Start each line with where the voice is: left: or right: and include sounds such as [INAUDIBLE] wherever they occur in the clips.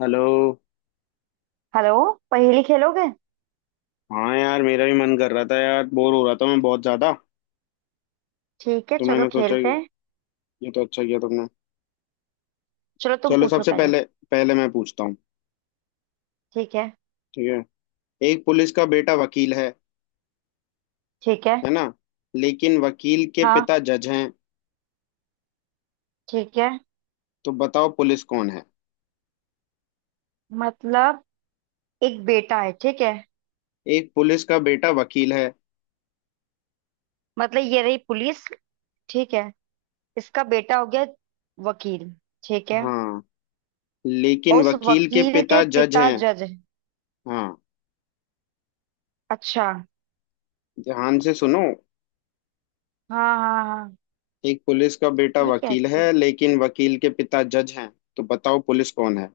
left: Hello.
right: Hello. पहेली खेलोगे?
left: हाँ यार, मेरा भी मन कर रहा था यार, बोर हो रहा था मैं बहुत ज्यादा।
right: ठीक है,
left: तो
right: चलो
left: मैंने सोचा
right: खेलते हैं।
left: ये। तो अच्छा किया तुमने।
right: चलो तुम
left: चलो
right: पूछो
left: सबसे
right: पहले।
left: पहले, पहले मैं पूछता हूँ।
right: ठीक है।
left: ठीक है। एक पुलिस का बेटा वकील है
right: ठीक है।
left: है ना? लेकिन वकील के
right: हाँ।
left: पिता जज हैं।
right: ठीक है।
left: तो बताओ पुलिस कौन है?
right: मतलब एक बेटा है, ठीक है।
left: एक पुलिस का बेटा वकील है।
right: मतलब ये रही पुलिस, ठीक है। इसका बेटा हो गया वकील, ठीक है।
left: हाँ।
right: और
left: लेकिन
right: उस
left: वकील के
right: वकील के
left: पिता जज
right: पिता
left: हैं।
right: जज है?
left: हाँ।
right: अच्छा।
left: ध्यान से सुनो।
right: हाँ हाँ हाँ।
left: एक पुलिस का बेटा
right: ये कैसी
left: वकील
right: है?
left: है लेकिन वकील के पिता जज हैं। तो बताओ पुलिस कौन है?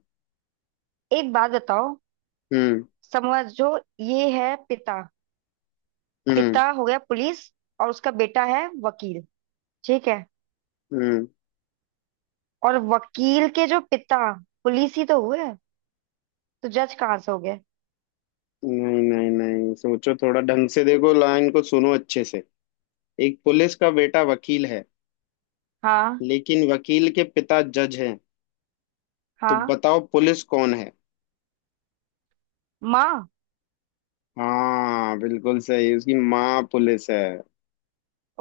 right: एक बात बताओ,
left: हम्म।
right: समझो। ये है पिता।
left: हम्म।
right: पिता हो गया पुलिस और उसका बेटा है वकील, ठीक है।
left: हम्म।
right: और वकील के जो पिता, पुलिस ही तो हुए, तो जज कहाँ से हो गए?
left: नहीं, नहीं, नहीं, सोचो थोड़ा ढंग से, देखो लाइन को सुनो अच्छे से। एक पुलिस का बेटा वकील है
right: हाँ
left: लेकिन वकील के पिता जज हैं। तो
right: हाँ।
left: बताओ पुलिस कौन है?
right: माँ।
left: हाँ बिल्कुल सही, उसकी माँ पुलिस है।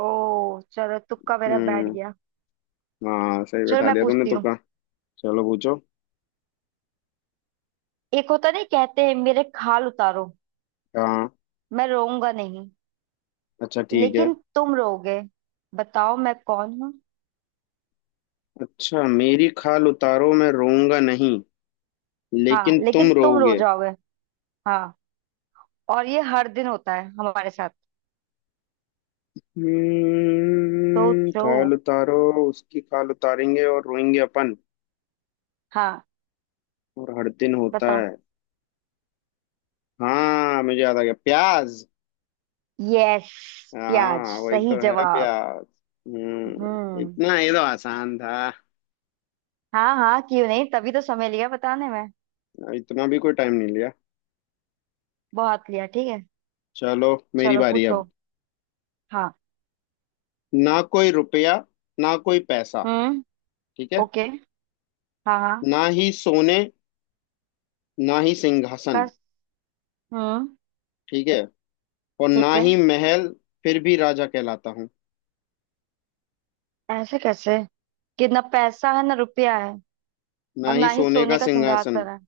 right: ओ, चलो तुक्का मेरा बैठ
left: हम्म।
right: गया।
left: हाँ सही
right: चलो
left: बैठा
right: मैं
left: दिया तुमने,
right: पूछती
left: तो
right: हूँ।
left: कहा। चलो पूछो।
right: एक होता नहीं, कहते हैं मेरे खाल उतारो,
left: हाँ।
right: मैं रोऊंगा नहीं,
left: अच्छा, ठीक है।
right: लेकिन तुम रोओगे। बताओ मैं कौन हूँ?
left: अच्छा, मेरी खाल उतारो मैं रोऊंगा नहीं,
right: हाँ,
left: लेकिन तुम
right: लेकिन तुम रो
left: रोओगे।
right: जाओगे। हाँ, और ये हर दिन होता है हमारे साथ।
left: हम्म,
right: सोचो।
left: खाल उतारो। उसकी खाल उतारेंगे और रोएंगे अपन।
right: हाँ,
left: और हर दिन होता
right: बताओ।
left: है। हाँ मुझे याद आ गया, प्याज।
right: यस, प्याज
left: हाँ वही
right: सही
left: तो है,
right: जवाब।
left: प्याज। हम्म,
right: हम्म।
left: इतना ये तो आसान था।
right: हाँ हाँ, क्यों नहीं? तभी तो समय लिया बताने में।
left: इतना भी कोई टाइम नहीं लिया।
right: बहुत लिया, ठीक है।
left: चलो मेरी
right: चलो
left: बारी
right: पूछो।
left: अब।
right: हाँ।
left: ना कोई रुपया, ना कोई पैसा।
right: हम्म।
left: ठीक है।
right: ओके। हाँ हाँ।
left: ना ही सोने, ना ही सिंहासन।
right: कस। हम्म।
left: ठीक है। और ना
right: ठीक है।
left: ही महल, फिर भी राजा कहलाता हूँ।
right: ऐसे कैसे कि ना पैसा है ना रुपया है,
left: ना
right: और
left: ही
right: ना ही
left: सोने का
right: सोने का
left: सिंहासन,
right: सिंहासन है,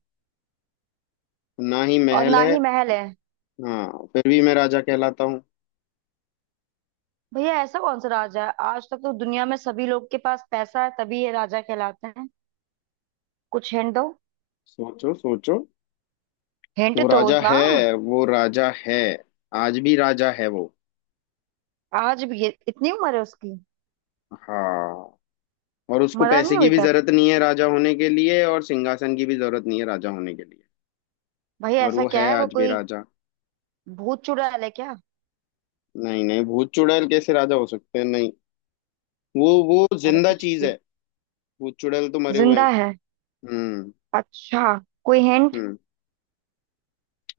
left: ना ही
right: और
left: महल
right: ना
left: है।
right: ही महल है?
left: हाँ फिर भी मैं राजा कहलाता हूँ।
right: भैया ऐसा कौन सा राजा है? आज तक तो दुनिया में सभी लोग के पास पैसा है तभी ये राजा कहलाते हैं। कुछ हिंट दो।
left: सोचो, सोचो।
right: हिंट
left: वो
right: दो
left: राजा
right: ना।
left: है, वो राजा है। आज भी राजा है वो।
right: आज भी ये, इतनी उम्र है उसकी?
left: हाँ। और उसको
right: मरा
left: पैसे
right: नहीं
left: की
right: अभी
left: भी
right: तक?
left: जरूरत नहीं है राजा होने के लिए, और सिंहासन की भी जरूरत नहीं है राजा होने के लिए।
right: भैया
left: और
right: ऐसा
left: वो
right: क्या
left: है
right: है? वो
left: आज भी
right: कोई
left: राजा।
right: भूत चुड़ैल है क्या?
left: नहीं, नहीं, भूत चुड़ैल कैसे राजा हो सकते हैं, नहीं। वो
right: अरे
left: जिंदा
right: कुछ
left: चीज
right: भी।
left: है। भूत चुड़ैल तो मरे हुए हैं।
right: जिंदा है?
left: हम्म।
right: अच्छा। कोई हिंट
left: हम्म।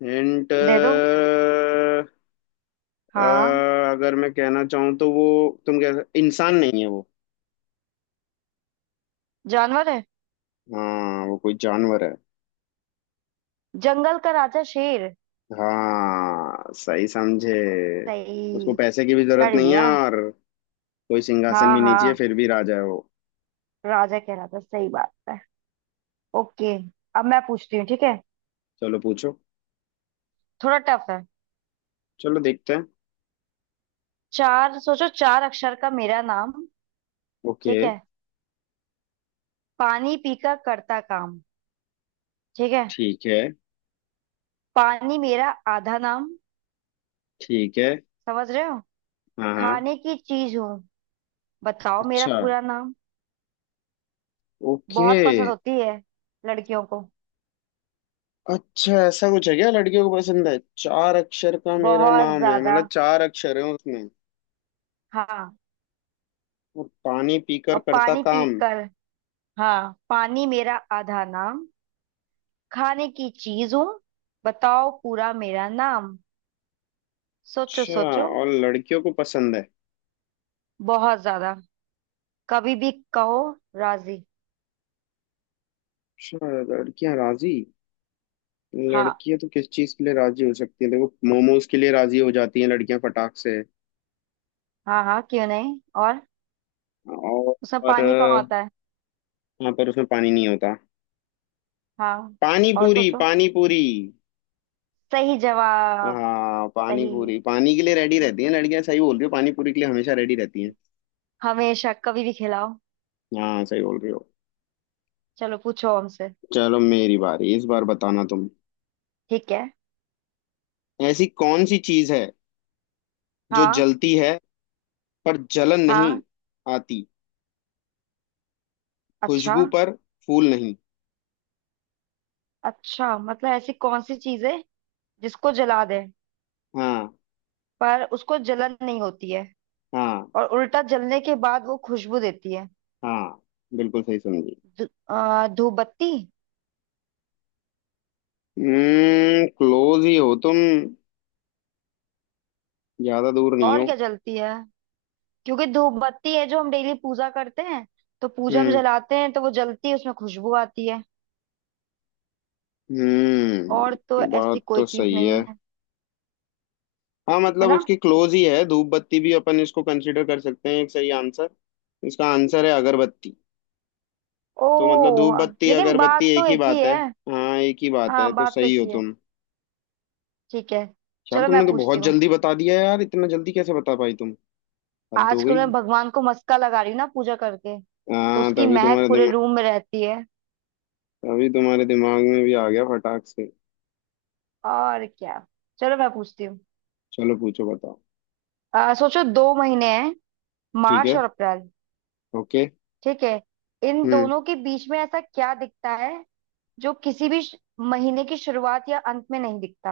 left: हिंट।
right: दे दो। हाँ।
left: अगर मैं कहना चाहूँ तो वो, तुम कह, इंसान नहीं है वो।
right: जानवर है?
left: हाँ वो कोई जानवर है।
right: जंगल का राजा शेर।
left: हाँ सही समझे। उसको
right: सही।
left: पैसे की भी जरूरत
right: कर
left: नहीं है
right: लिया।
left: और कोई सिंहासन
right: हाँ
left: भी नहीं चाहिए,
right: हाँ,
left: फिर भी राजा है वो।
right: राजा कह रहा था, सही बात है। ओके, अब मैं पूछती हूँ, ठीक है।
left: चलो पूछो।
right: थोड़ा टफ है।
left: चलो देखते हैं।
right: चार, सोचो, चार अक्षर का मेरा नाम।
left: ओके।
right: ठीक है। पानी पीकर करता काम। ठीक है।
left: ठीक है।
right: पानी मेरा आधा नाम।
left: ठीक है।
right: समझ रहे हो?
left: हाँ, हाँ।
right: खाने की चीज हूँ, बताओ मेरा
left: अच्छा।
right: पूरा नाम।
left: ओके।
right: बहुत पसंद होती है लड़कियों को।
left: अच्छा, ऐसा कुछ है क्या लड़कियों को पसंद है? चार अक्षर का मेरा
right: बहुत
left: नाम है,
right: ज्यादा।
left: मतलब चार अक्षर है उसमें।
right: हाँ।
left: और पानी पीकर
right: और
left: करता
right: पानी
left: काम।
right: पीकर, हाँ, पानी मेरा आधा नाम, खाने की चीज हूँ, बताओ पूरा मेरा नाम। सोचो
left: अच्छा।
right: सोचो।
left: और लड़कियों को पसंद है।
right: बहुत ज्यादा। कभी भी कहो राजी।
left: अच्छा, लड़कियां राजी।
right: हाँ
left: लड़कियां तो किस चीज के लिए राजी हो सकती हैं? देखो, मोमोज के लिए राजी हो जाती हैं लड़कियां फटाक से।
right: हाँ, हाँ क्यों नहीं। और
left: और,
right: उसमें
left: और
right: पानी कहाँ होता है?
left: हाँ, पर उसमें पानी नहीं होता।
right: हाँ।
left: पानी
right: और
left: पूरी,
right: सोचो।
left: पानी पूरी।
right: सही जवाब।
left: हाँ, पानी
right: सही।
left: पूरी पानी के लिए रेडी रहती हैं लड़कियां, सही बोल रही हो, पानी पूरी के लिए हमेशा रेडी रहती हैं।
right: हमेशा, कभी भी खिलाओ।
left: हाँ सही बोल रही हो।
right: चलो पूछो हमसे।
left: चलो मेरी बारी, इस बार बताना तुम।
right: ठीक है।
left: ऐसी कौन सी चीज है जो
right: हाँ।
left: जलती है पर जलन नहीं
right: हाँ।
left: आती,
right: अच्छा।
left: खुशबू पर फूल नहीं?
right: अच्छा, मतलब ऐसी कौन सी चीज है जिसको जला दे,
left: हाँ।
right: पर उसको जलन नहीं होती है,
left: हाँ।
right: और उल्टा जलने के बाद वो खुशबू देती है।
left: हाँ बिल्कुल सही समझी।
right: धूपबत्ती।
left: हम्म, क्लोज ही हो तुम, ज्यादा दूर नहीं
right: और
left: हो।
right: क्या जलती है? क्योंकि धूपबत्ती है जो हम डेली पूजा करते हैं, तो पूजा में
left: हम्म।
right: जलाते हैं तो वो जलती है, उसमें खुशबू आती है। और तो
left: हम्म,
right: ऐसी
left: बात
right: कोई
left: तो
right: चीज
left: सही
right: नहीं
left: है।
right: है।
left: हाँ
right: है
left: मतलब
right: ना?
left: उसकी क्लोज ही है, धूप बत्ती भी अपन इसको कंसीडर कर सकते हैं एक सही आंसर। इसका आंसर है अगरबत्ती। तो मतलब
right: ओ,
left: धूप बत्ती
right: लेकिन
left: अगरबत्ती
right: बात
left: एक
right: तो
left: ही
right: एक ही
left: बात है।
right: है।
left: हाँ एक ही बात है,
right: हाँ,
left: तो
right: बात तो
left: सही
right: एक
left: हो
right: ही है।
left: तुम।
right: ठीक है,
left: यार
right: चलो मैं
left: तुमने तो
right: पूछती
left: बहुत
right: हूँ।
left: जल्दी बता दिया यार, इतना जल्दी कैसे बता पाई तुम? हद हो
right: आजकल
left: गई।
right: मैं भगवान को मस्का लगा रही हूँ ना पूजा करके, तो
left: हाँ,
right: उसकी महक पूरे रूम में रहती है।
left: तभी तुम्हारे दिमाग में भी आ गया फटाक से।
right: और क्या। चलो मैं पूछती हूँ।
left: चलो पूछो, बताओ।
right: सोचो, दो महीने हैं,
left: ठीक
right: मार्च
left: है।
right: और अप्रैल।
left: ओके।
right: ठीक है। इन
left: हम्म।
right: दोनों के बीच में ऐसा क्या दिखता है जो किसी भी महीने की शुरुआत या अंत में नहीं दिखता?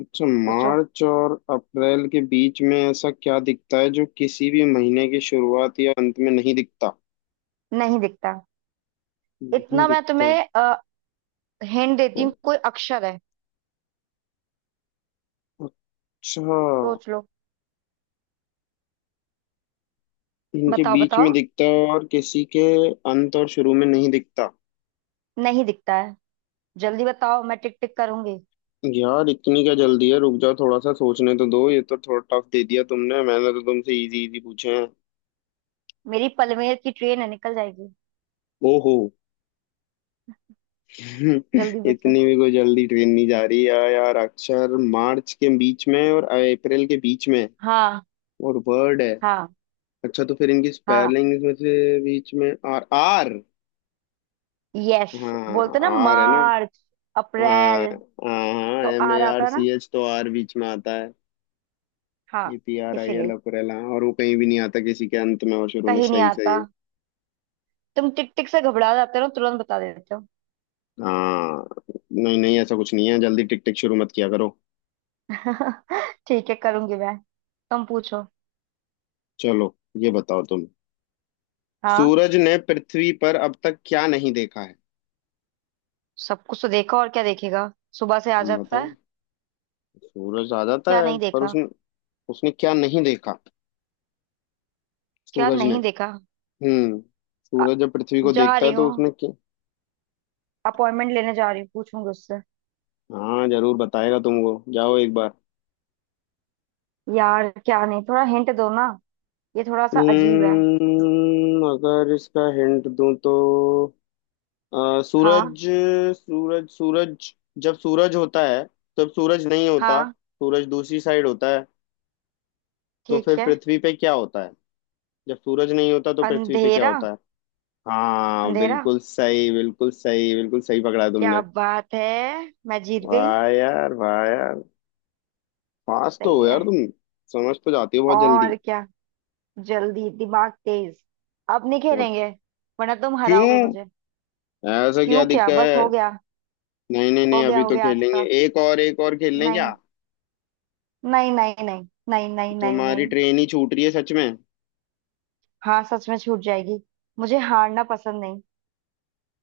left: अच्छा,
right: सोचो।
left: मार्च और अप्रैल के बीच में ऐसा क्या दिखता है जो किसी भी महीने की शुरुआत या अंत में नहीं दिखता?
right: नहीं दिखता।
left: नहीं
right: इतना मैं
left: दिखता।
right: तुम्हें हिंट
left: ओ,
right: देती हूँ, कोई अक्षर है।
left: अच्छा।
right: सोच लो।
left: इनके
right: बताओ
left: बीच में
right: बताओ।
left: दिखता है और किसी के अंत और शुरू में नहीं दिखता।
right: नहीं दिखता है। जल्दी बताओ, मैं टिक टिक करूंगी।
left: यार इतनी क्या जल्दी है, रुक जाओ, थोड़ा सा सोचने तो दो, ये तो थोड़ा टफ दे दिया तुमने, मैंने तो तुमसे इजी इजी पूछे हैं।
right: मेरी पलमेर की ट्रेन है, निकल जाएगी।
left: ओहो। [LAUGHS]
right: जल्दी बच्चों।
left: इतनी भी कोई जल्दी ट्रेन नहीं जा रही यार, यार अक्षर, मार्च के बीच में और अप्रैल के बीच में
right: हाँ।
left: और वर्ड है।
right: हाँ।
left: अच्छा, तो फिर इनकी
right: हाँ।
left: स्पेलिंग में से, बीच में आर, आर।
right: यस।
left: हाँ,
right: बोलते ना,
left: आर है ना।
right: मार्च,
left: हाँ,
right: अप्रैल।
left: हाँ,
right: तो
left: एम
right: आ
left: ए
right: रहा
left: आर
right: था ना।
left: सी एच तो आर बीच में आता है।
right: हाँ,
left: APRIL
right: इसीलिए
left: अकुरेला, और वो कहीं भी नहीं आता किसी के अंत में और शुरू में,
right: कहीं नहीं
left: सही, सही
right: आता।
left: है।
right: तुम टिक टिक से घबरा जाते हो, तुरंत बता देते हो।
left: हाँ। नहीं, नहीं, ऐसा कुछ नहीं है, जल्दी टिक टिक शुरू मत किया करो।
right: [LAUGHS] ठीक है, करूंगी मैं। तुम पूछो।
left: चलो, ये बताओ तुम।
right: हाँ।
left: सूरज ने पृथ्वी पर अब तक क्या नहीं देखा है?
right: सब कुछ तो देखा, और क्या देखेगा? सुबह से आ
left: तुम
right: जाता
left: बताओ।
right: है।
left: सूरज आ जाता
right: क्या
left: है,
right: नहीं
left: पर
right: देखा?
left: उसने उसने क्या नहीं देखा?
right: क्या
left: सूरज ने।
right: नहीं देखा?
left: हम्म।
right: आ,
left: सूरज जब पृथ्वी को
right: जा
left: देखता
right: रही
left: है तो
right: हूँ,
left: उसमें क्या?
right: अपॉइंटमेंट लेने जा रही हूँ, पूछूंगी उससे।
left: हाँ, जरूर बताएगा तुमको, जाओ एक बार।
right: यार क्या नहीं, थोड़ा हिंट दो ना, ये थोड़ा सा अजीब है।
left: हम्म, अगर इसका हिंट दूं तो
right: हाँ।
left: सूरज सूरज सूरज। जब सूरज होता है तब सूरज नहीं होता।
right: हाँ।
left: सूरज दूसरी साइड होता है। तो
right: ठीक
left: फिर
right: है।
left: पृथ्वी पे क्या होता है? जब सूरज नहीं होता तो पृथ्वी पे क्या
right: अंधेरा।
left: होता है? हाँ,
right: अंधेरा।
left: बिल्कुल सही, बिल्कुल सही, बिल्कुल सही पकड़ा
right: क्या
left: तुमने।
right: बात है, मैं जीत गई।
left: वाह यार, वाह यार, फास्ट तो
right: सही
left: हो यार
right: है।
left: तुम। समझ तो जाती हो बहुत जल्दी।
right: और क्या। जल्दी दिमाग तेज। अब नहीं
left: बहुत।
right: खेलेंगे, वरना तुम हराओगे
left: क्यों?
right: मुझे।
left: ऐसा क्या
right: क्यों, क्या
left: दिक्कत
right: बस हो
left: है?
right: गया?
left: नहीं, नहीं, नहीं,
right: हो गया
left: अभी
right: हो
left: तो
right: गया, आज
left: खेलेंगे,
right: का।
left: एक और, एक और खेल लें क्या?
right: नहीं। नहीं नहीं नहीं नहीं नहीं नहीं
left: तुम्हारी
right: नहीं।
left: ट्रेन ही छूट रही है सच में।
right: हाँ सच में छूट जाएगी। मुझे हारना पसंद नहीं।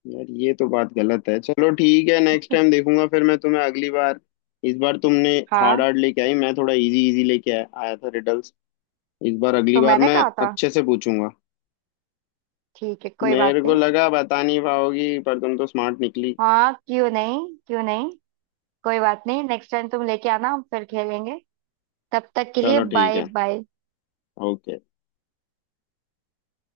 left: यार ये तो बात गलत है, चलो ठीक है, नेक्स्ट टाइम देखूंगा फिर मैं तुम्हें अगली बार। इस बार तुमने हार्ड
right: हाँ,
left: हार्ड लेके आई, मैं थोड़ा इजी इजी लेके आया आया था रिडल्स। इस बार, अगली
right: तो
left: बार
right: मैंने
left: मैं
right: कहा था।
left: अच्छे से पूछूंगा।
right: ठीक है, कोई बात
left: मेरे को
right: नहीं।
left: लगा बता नहीं पाओगी, पर तुम तो स्मार्ट निकली।
right: हाँ क्यों नहीं, क्यों नहीं। कोई बात नहीं, नेक्स्ट टाइम तुम लेके आना, हम फिर खेलेंगे। तब तक के लिए,
left: चलो ठीक
right: बाय
left: है,
right: बाय।
left: ओके।